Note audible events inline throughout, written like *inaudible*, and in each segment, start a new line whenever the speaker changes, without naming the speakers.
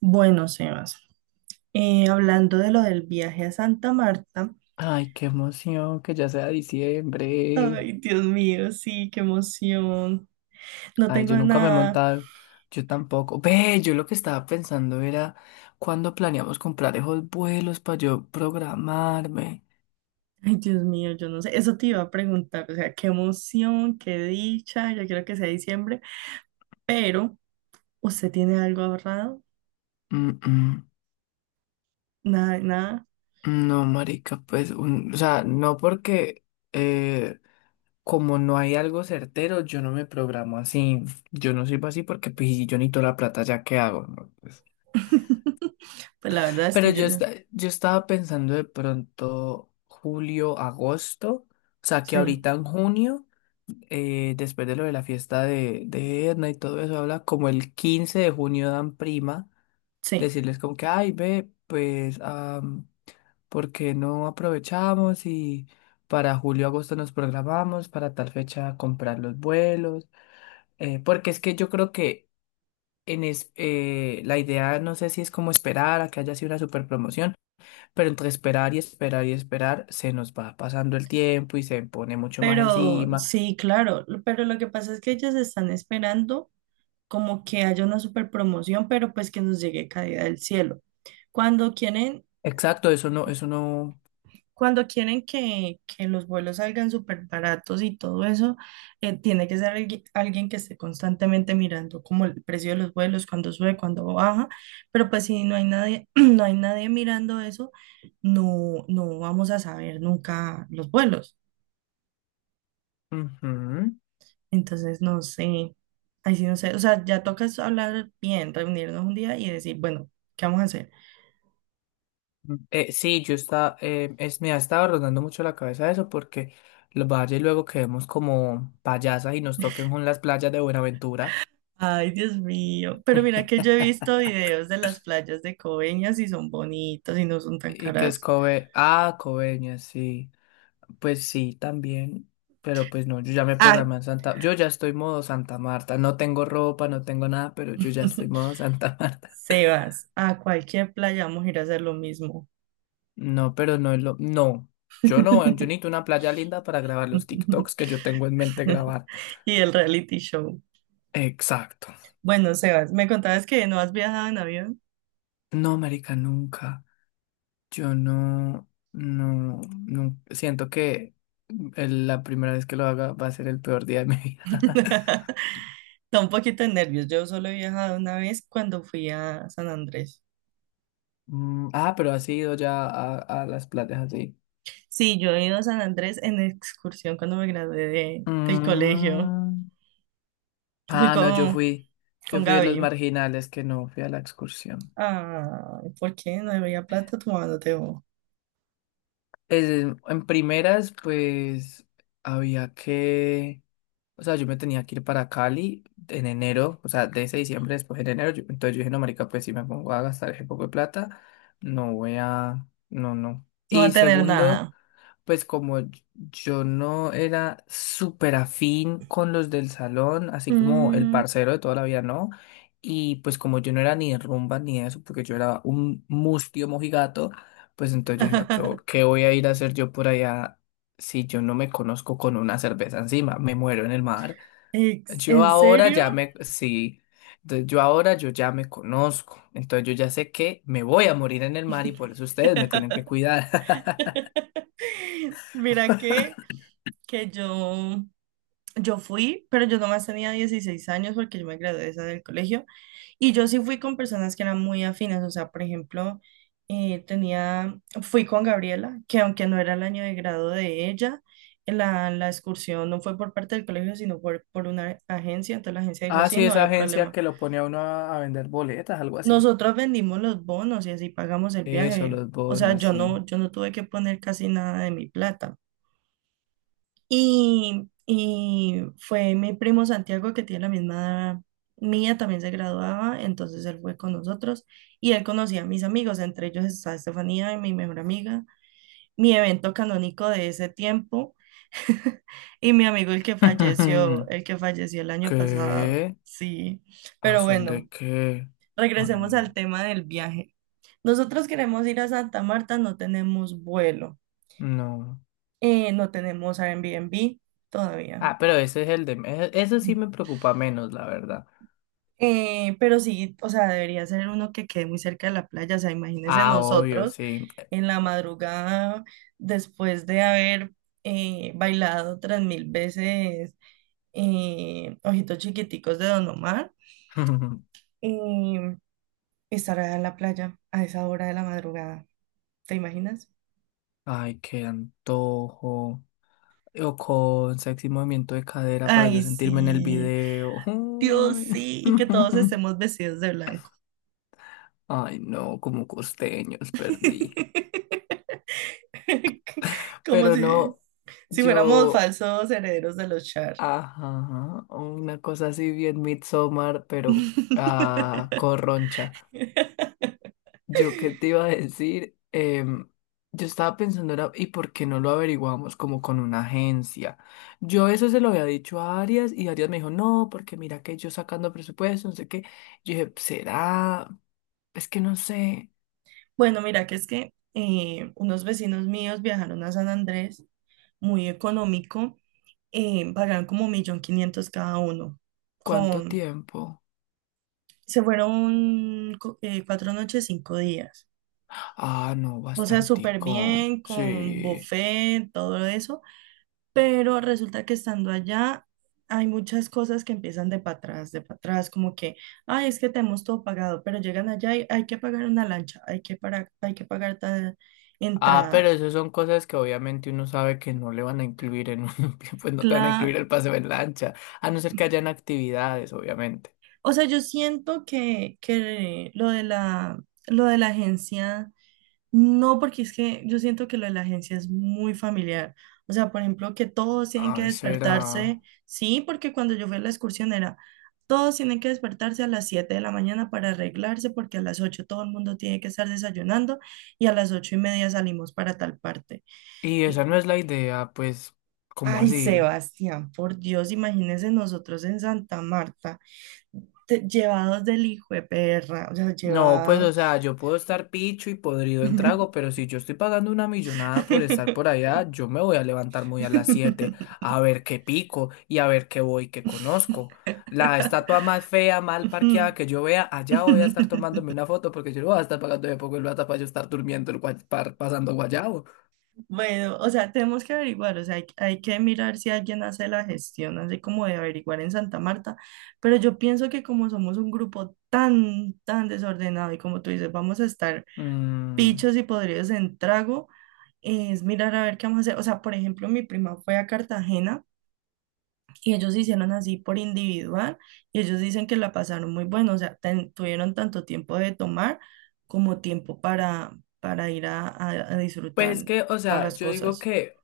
Bueno, Sebas, hablando de lo del viaje a Santa Marta,
Ay, qué emoción que ya sea diciembre.
ay, Dios mío, sí, qué emoción. No
Ay,
tengo
yo nunca me he
nada.
montado, yo tampoco. Ve, yo lo que estaba pensando era cuándo planeamos comprar esos vuelos para yo programarme.
Ay, Dios mío, yo no sé. Eso te iba a preguntar, o sea, qué emoción, qué dicha, yo quiero que sea diciembre, pero ¿usted tiene algo ahorrado?
Mm, mm.
Nada, nada.
No, marica, pues, o sea, no porque eh, como no hay algo certero, yo no me programo así. Yo no sirvo así porque pues, si yo necesito la plata, ¿ya qué hago? ¿No? Pues,
*laughs* Pues la verdad es
Pero
que yo,
yo, yo estaba pensando de pronto julio, agosto, o sea que
sí,
ahorita en junio, después de lo de la fiesta de Edna y todo eso, habla como el 15 de junio dan prima,
sí.
decirles como que, ay, ve, pues, ¿por qué no aprovechamos y para julio, agosto nos programamos para tal fecha comprar los vuelos? Porque es que yo creo que la idea, no sé si es como esperar a que haya sido una super promoción pero entre esperar y esperar y esperar, se nos va pasando el tiempo y se pone mucho más
Pero
encima.
sí, claro, pero lo que pasa es que ellos están esperando, como que haya una super promoción, pero pues que nos llegue caída del cielo. Cuando quieren,
Exacto, eso no, eso no.
cuando quieren que los vuelos salgan súper baratos y todo eso, tiene que ser alguien que esté constantemente mirando como el precio de los vuelos, cuando sube, cuando baja, pero pues si no hay nadie, *clears throat* no hay nadie mirando eso, no, no vamos a saber nunca los vuelos.
Ujú.
Entonces, no sé, ahí sí no sé, o sea, ya toca es hablar bien, reunirnos un día y decir, bueno, ¿qué vamos a hacer?
Sí, me ha estado rondando mucho la cabeza eso porque los valles luego quedemos como payasas y nos toquen con las playas de Buenaventura.
Ay, Dios mío. Pero mira
*laughs*
que yo he visto videos de las playas de Coveñas y son bonitas y no son tan
Y que es
caras.
Kobe. Ah, Coveñas, sí. Pues sí, también. Pero pues no, yo ya me
Ah,
programé en Santa. Yo ya estoy modo Santa Marta. No tengo ropa, no tengo nada, pero yo ya estoy
*laughs*
modo Santa *laughs* Marta.
Sebas, a cualquier playa vamos a ir a hacer lo mismo.
No, pero no es lo. No. Yo no, yo necesito
*laughs*
una playa linda para grabar los TikToks que yo tengo en mente grabar.
Y el reality show.
Exacto.
Bueno, Sebas, me contabas que no has viajado en avión.
No, marica, nunca. Yo no, no, no. Siento que la primera vez que lo haga va a ser el peor día de mi vida. *laughs*
*laughs* Da un poquito de nervios. Yo solo he viajado una vez cuando fui a San Andrés.
Mm, ah, pero has ido ya a, las playas así.
Sí, yo he ido a San Andrés en excursión cuando me gradué del colegio.
Mm.
Fui
Ah, no, yo fui. Yo
con
fui de los
Gaby.
marginales que no fui a la excursión.
Ah, ¿por qué no debería plata tu mano?
En primeras, pues había que. O sea, yo me tenía que ir para Cali en enero, o sea, de ese diciembre, después en enero. Entonces yo dije, no, marica, pues si me pongo a gastar ese poco de plata, no voy a... No, no.
No va a
Y
tener
segundo,
nada.
pues como yo no era súper afín con los del salón, así como el
Mm,
parcero de toda la vida, ¿no? Y pues como yo no era ni de rumba ni de eso, porque yo era un mustio mojigato, pues entonces yo dije, no, ¿qué,
*laughs*
qué voy a ir a hacer yo por allá? Si yo no me conozco con una cerveza encima, me muero en el mar. Yo
¿en
ahora
serio?
ya me, sí, entonces yo ahora yo ya me conozco, entonces yo ya sé que me voy a morir en el mar y por eso ustedes me tienen que
*laughs*
cuidar. *laughs*
Mira que yo... Yo fui, pero yo nomás tenía 16 años porque yo me gradué de esa del colegio y yo sí fui con personas que eran muy afines, o sea, por ejemplo, tenía, fui con Gabriela, que aunque no era el año de grado de ella, la excursión no fue por parte del colegio, sino por una agencia, entonces la agencia dijo,
Ah,
sí,
sí,
no
esa
había
agencia
problema.
que lo pone a uno a vender boletas, algo así.
Nosotros vendimos los bonos y así pagamos el
Eso,
viaje,
los
o sea,
bonos,
yo
sí.
no, yo no tuve que poner casi nada de mi plata. Y fue mi primo Santiago, que tiene la misma edad mía, también se graduaba, entonces él fue con nosotros y él conocía a mis amigos, entre ellos está Estefanía, mi mejor amiga, mi evento canónico de ese tiempo *laughs* y mi amigo el que falleció,
*laughs*
el que falleció el año pasado,
¿Qué?
sí.
¿A
Pero
son
bueno,
de qué? Ay,
regresemos al
no,
tema del viaje. Nosotros queremos ir a Santa Marta, no tenemos vuelo,
no.
no tenemos Airbnb todavía.
Ah, pero ese es eso sí me preocupa menos, la verdad.
Pero sí, o sea, debería ser uno que quede muy cerca de la playa. O sea, imagínense
Ah, obvio,
nosotros
sí.
en la madrugada, después de haber bailado 3000 veces Ojitos Chiquiticos de Don Omar,
*laughs*
eh, estar allá en la playa a esa hora de la madrugada. ¿Te imaginas?
Ay, qué antojo. O con sexy movimiento de cadera para yo
Ay,
sentirme en el
sí,
video.
Dios
Uy.
sí, y que todos
*laughs*
estemos vestidos de blanco.
Ay, no, como costeños perdí.
*laughs* Como
Pero
si,
no,
si fuéramos
yo,
falsos herederos de los Char.
ajá, una cosa así bien Midsommar, pero
*laughs*
corroncha. Yo qué te iba a decir, Em, yo estaba pensando, era, ¿y por qué no lo averiguamos como con una agencia? Yo eso se lo había dicho a Arias y Arias me dijo, no, porque mira que yo sacando presupuesto, no sé qué. Yo dije, ¿será? Es que no sé
Bueno, mira, que es que unos vecinos míos viajaron a San Andrés, muy económico, pagaron como 1.500.000 cada uno,
cuánto
con,
tiempo.
se fueron 4 noches, 5 días.
Ah, no,
O sea, súper
bastantico.
bien, con
Sí.
buffet, todo eso, pero resulta que estando allá hay muchas cosas que empiezan de para atrás, como que, ay, es que tenemos todo pagado, pero llegan allá y hay que pagar una lancha, hay que, para, hay que pagar tal
Ah, pero
entrada.
eso son cosas que obviamente uno sabe que no le van a incluir en un, *laughs* pues no te van a
Cla-
incluir el paseo en lancha, a no ser que hayan actividades, obviamente.
o sea, yo siento que lo de la agencia... No, porque es que yo siento que lo de la agencia es muy familiar. O sea, por ejemplo, que todos tienen que
Ay, será.
despertarse. Sí, porque cuando yo fui a la excursión era, todos tienen que despertarse a las 7 de la mañana para arreglarse, porque a las 8 todo el mundo tiene que estar desayunando y a las 8:30 salimos para tal parte.
Y esa
Y,
no es la idea, pues, ¿cómo
ay,
así?
Sebastián, por Dios, imagínense nosotros en Santa Marta, llevados del hijo de perra, o sea,
No, pues, o
llevados.
sea, yo puedo estar picho y podrido en trago,
*laughs*
pero si yo estoy pagando una millonada por estar por allá, yo me voy a levantar muy a las 7 a ver qué pico y a ver qué voy, qué conozco. La estatua más fea, mal parqueada que yo
*laughs*
vea, allá voy a estar tomándome una foto porque yo no voy a estar pagando de poco el plata para yo estar durmiendo, pasando guayabo.
Bueno, o sea, tenemos que averiguar, o sea, hay que mirar si alguien hace la gestión, así como de averiguar en Santa Marta, pero yo pienso que como somos un grupo tan, tan desordenado y como tú dices, vamos a estar
Mm,
pichos y podridos en trago, es mirar a ver qué vamos a hacer. O sea, por ejemplo, mi prima fue a Cartagena y ellos hicieron así por individual y ellos dicen que la pasaron muy bueno, o sea, tuvieron tanto tiempo de tomar como tiempo para ir a, a
Pues
disfrutar
que, o
todas
sea,
las
yo digo
cosas.
que.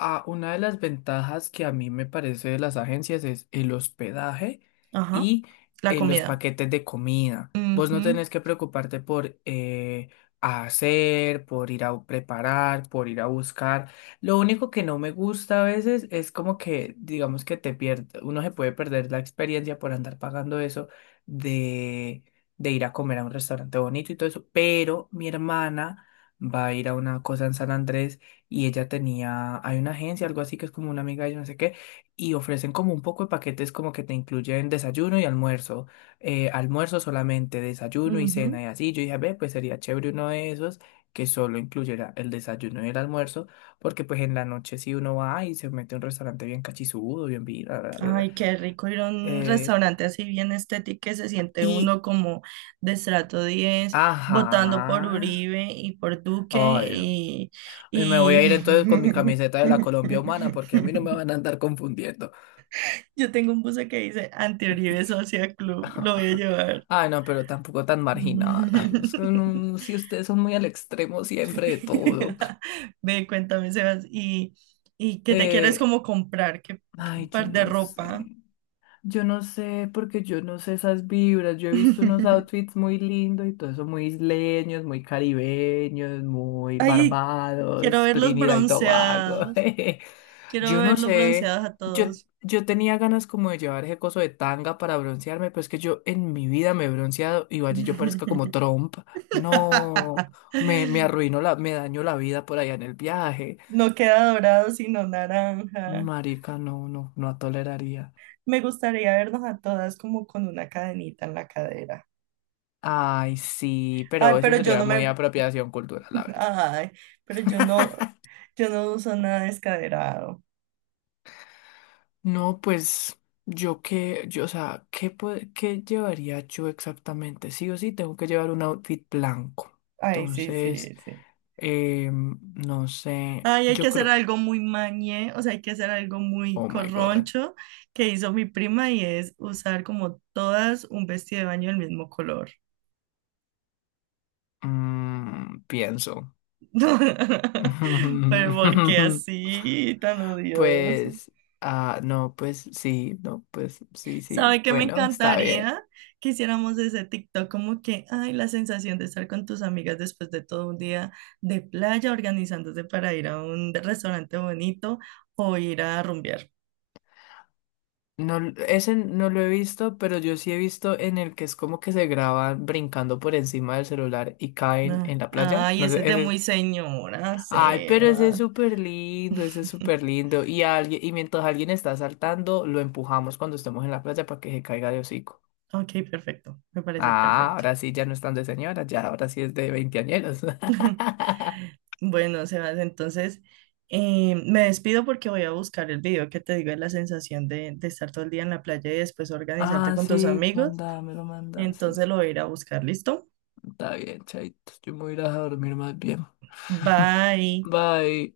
Ah, una de las ventajas que a mí me parece de las agencias es el hospedaje
Ajá,
y
la
los
comida.
paquetes de comida. Vos no
Ujú,
tenés que preocuparte por hacer, por ir a preparar, por ir a buscar. Lo único que no me gusta a veces es como que, digamos que te pierde, uno se puede perder la experiencia por andar pagando eso de, de ir a comer a un restaurante bonito y todo eso. Pero mi hermana va a ir a una cosa en San Andrés y ella tenía, hay una agencia, algo así que es como una amiga de ella, no sé qué, y ofrecen como un poco de paquetes como que te incluyen desayuno y almuerzo, almuerzo solamente, desayuno y
ujú.
cena y así. Yo dije, ve, pues sería chévere uno de esos que solo incluyera el desayuno y el almuerzo, porque pues en la noche si uno va y se mete a un restaurante bien cachizudo, bien vida, bla, bla, bla,
Ay, qué rico ir a un
eh,
restaurante así bien estético que se siente
y,
uno como de estrato 10 votando por
ajá,
Uribe y por Duque
ay, no.
y,
Y me voy
y...
a ir entonces con mi camiseta de la Colombia humana porque a mí no me
*laughs*
van a andar confundiendo.
Yo tengo un buzo que dice Anti-Uribe Social Club, lo voy a
*laughs*
llevar.
Ay, no, pero tampoco tan marginal. Ay, es que
*laughs*
si ustedes son muy al extremo siempre de todo.
Ve, cuéntame, Sebas, y qué te quieres
Eh,
como comprar? ¿Qué qué
ay, yo
par de
no
ropa?
sé. Yo no sé, porque yo no sé esas vibras. Yo he visto unos
*laughs*
outfits muy lindos y todo eso, muy isleños, muy caribeños, muy
Ay, quiero
Barbados,
verlos
Trinidad y Tobago. *laughs*
bronceados.
jeje.
Quiero
Yo no
verlos
sé,
bronceados a
yo,
todos.
yo tenía ganas como de llevar ese coso de tanga para broncearme, pero es que yo en mi vida me he bronceado y vaya, yo parezco como
*laughs*
Trump. No, me arruinó me dañó la vida por allá en el viaje.
No queda dorado, sino naranja.
Marica, no, no, no toleraría.
Me gustaría vernos a todas como con una cadenita en la cadera.
Ay, sí, pero
Ay,
eso
pero yo
sería
no
muy
me,
apropiación cultural, la verdad.
ay, pero yo no, yo no uso nada descaderado.
No, pues yo qué, yo, o sea, ¿qué, qué llevaría yo exactamente? Sí o sí, tengo que llevar un outfit blanco.
Ay, sí, sí,
Entonces,
sí.
no sé,
Ay, hay que
yo
hacer
creo,
algo muy mañé, o sea, hay que hacer algo muy
oh my God,
corroncho que hizo mi prima y es usar como todas un vestido de baño del mismo color.
Pienso.
*laughs* Pero porque
*laughs*
así, tan odioso.
Pues, no, pues sí, no, pues sí,
¿Sabe
sí,
qué me
bueno, está bien.
encantaría? Que hiciéramos ese TikTok como que, ay, la sensación de estar con tus amigas después de todo un día de playa organizándose para ir a un restaurante bonito o ir a rumbear.
No, ese no lo he visto, pero yo sí he visto en el que es como que se graban brincando por encima del celular y caen
Ah,
en la playa.
ay,
No sé,
ese es de
ese es.
muy señora,
Ay, pero ese es
Sebas.
súper lindo, ese es súper
*laughs*
lindo. Y alguien, y mientras alguien está saltando, lo empujamos cuando estemos en la playa para que se caiga de hocico.
Ok, perfecto. Me parece
Ah,
perfecto.
ahora sí ya no están de señora, ya ahora sí es de veinteañeros.
*laughs*
*laughs*
Bueno, Sebas, entonces me despido porque voy a buscar el video que te digo de la sensación de estar todo el día en la playa y después organizarte
Ah,
con tus
sí,
amigos.
manda me lo manda. Sí, sí.
Entonces lo voy a ir a buscar, ¿listo?
Está bien, chaito. Yo me voy a ir a dormir más bien.
Bye.
Bye.